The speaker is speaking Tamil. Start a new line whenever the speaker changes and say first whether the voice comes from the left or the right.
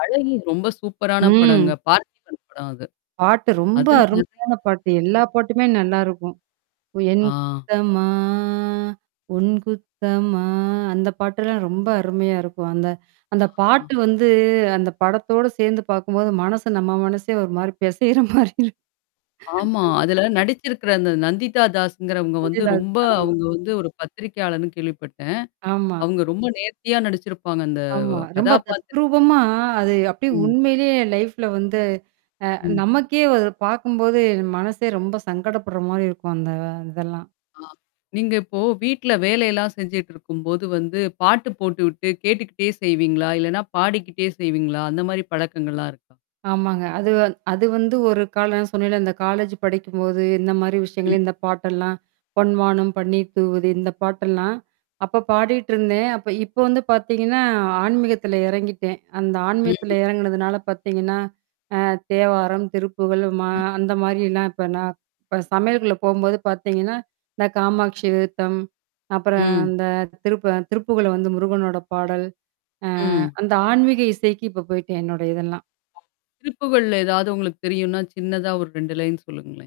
left: "அழகி" ரொம்ப சூப்பரான படங்க.
right: ம்.
left: பார்த்திபன் படம் அது.
right: பாட்டு ரொம்ப
left: அதுல நெறைய.
right: அருமையான பாட்டு. எல்லா பாட்டுமே நல்லாருக்கும். என்
left: ஆ.
right: குத்தமா உன் குத்தமா அந்த பாட்டெல்லாம் ரொம்ப அருமையா இருக்கும். அந்த அந்த
left: ஆஹா.
right: பாட்டு வந்து அந்த படத்தோட சேர்ந்து பாக்கும்போது மனசு நம்ம மனசே ஒரு மாரி பிசையிற மாரி இருக்கும்.
left: ஆமா. அதுல நடிச்சிருக்கற அந்த நந்திதா தாஸ்ஸுங்கறவங்க வந்து
right: அதுதான்,
left: ரொம்ப
right: அதுதான். ஆமா.
left: அவங்க வந்து ஒரு பத்திரிகையாளர்ன்னு கேள்விப்பட்டேன்.
right: ஆமா.
left: அவங்க ரொம்ப நேர்த்தியா நடிச்சிருப்பாங்க. அந்த
right: ஆமா. ரொம்ப
left: கதாபாத்திரம்.
right: தத்ரூபமா, அது அப்டியே
left: ம்.
right: உண்மையிலேயே லைஃப்ல வந்து அ
left: ம்.
right: நமக்கே அத பாக்கும்போது மனசே ரொம்ப சங்கடப்படுற மாரி இருக்கும் அந்த இதெல்லாம்.
left: ஆ. நீங்க இப்போ, வீட்ல வேலையெல்லாம் செஞ்சுட்டுருக்கும்போது வந்து பாட்டு போட்டு விட்டு கேட்டுக்கிட்டே செய்வீங்களா? இல்லன்னா பாடிக்கிட்டே செய்வீங்களா? அந்த மாரி பழக்கங்கள்லாம் இருக்கா?
right: ஆமாங்க. அது வ அது வந்து ஒரு காலம். நான் சொன்னேன்ல இந்த காலேஜ் படிக்கும்போது எந்த மாரி விஷயங்கள
left: ம்.
right: இந்த பாட்டெல்லாம். பொன்வானம் பன்னீர் தூவுது இந்த பாட்டெல்லாம், அப்ப பாடிட்டு இருந்தேன். அப்ப இப்ப வந்து பார்த்தீங்கன்னா ஆன்மீகத்தில இறங்கிட்டேன். அந்த ஆன்மீகத்தில
left: ம்.
right: இறங்குனதுனால பாத்தீங்கன்னா அ தேவாரம், திருப்புகழ், மா
left: ம்.
right: அந்த மாரிலாம் இப்ப நான் இப்ப சமையலுக்குள்ள போம்போது பாத்தீங்கன்னா. இந்த காமாக்ஷி விருத்தம். அப்புறம்
left: ம்.
right: அந்த திருப்பு திருப்புகழ்ல வந்து முருகனோட பாடல். அ
left: ம்.
right: அந்த ஆன்மீக இசைக்கு இப்ப போய்ட்டேன். என்னோட இதெல்லாம்.
left: திருப்புகழ்ல ஏதாவது உங்களுக்கு தெரியுனா, சின்னதா ஒரு 2 லைன் சொல்லுங்களேன்.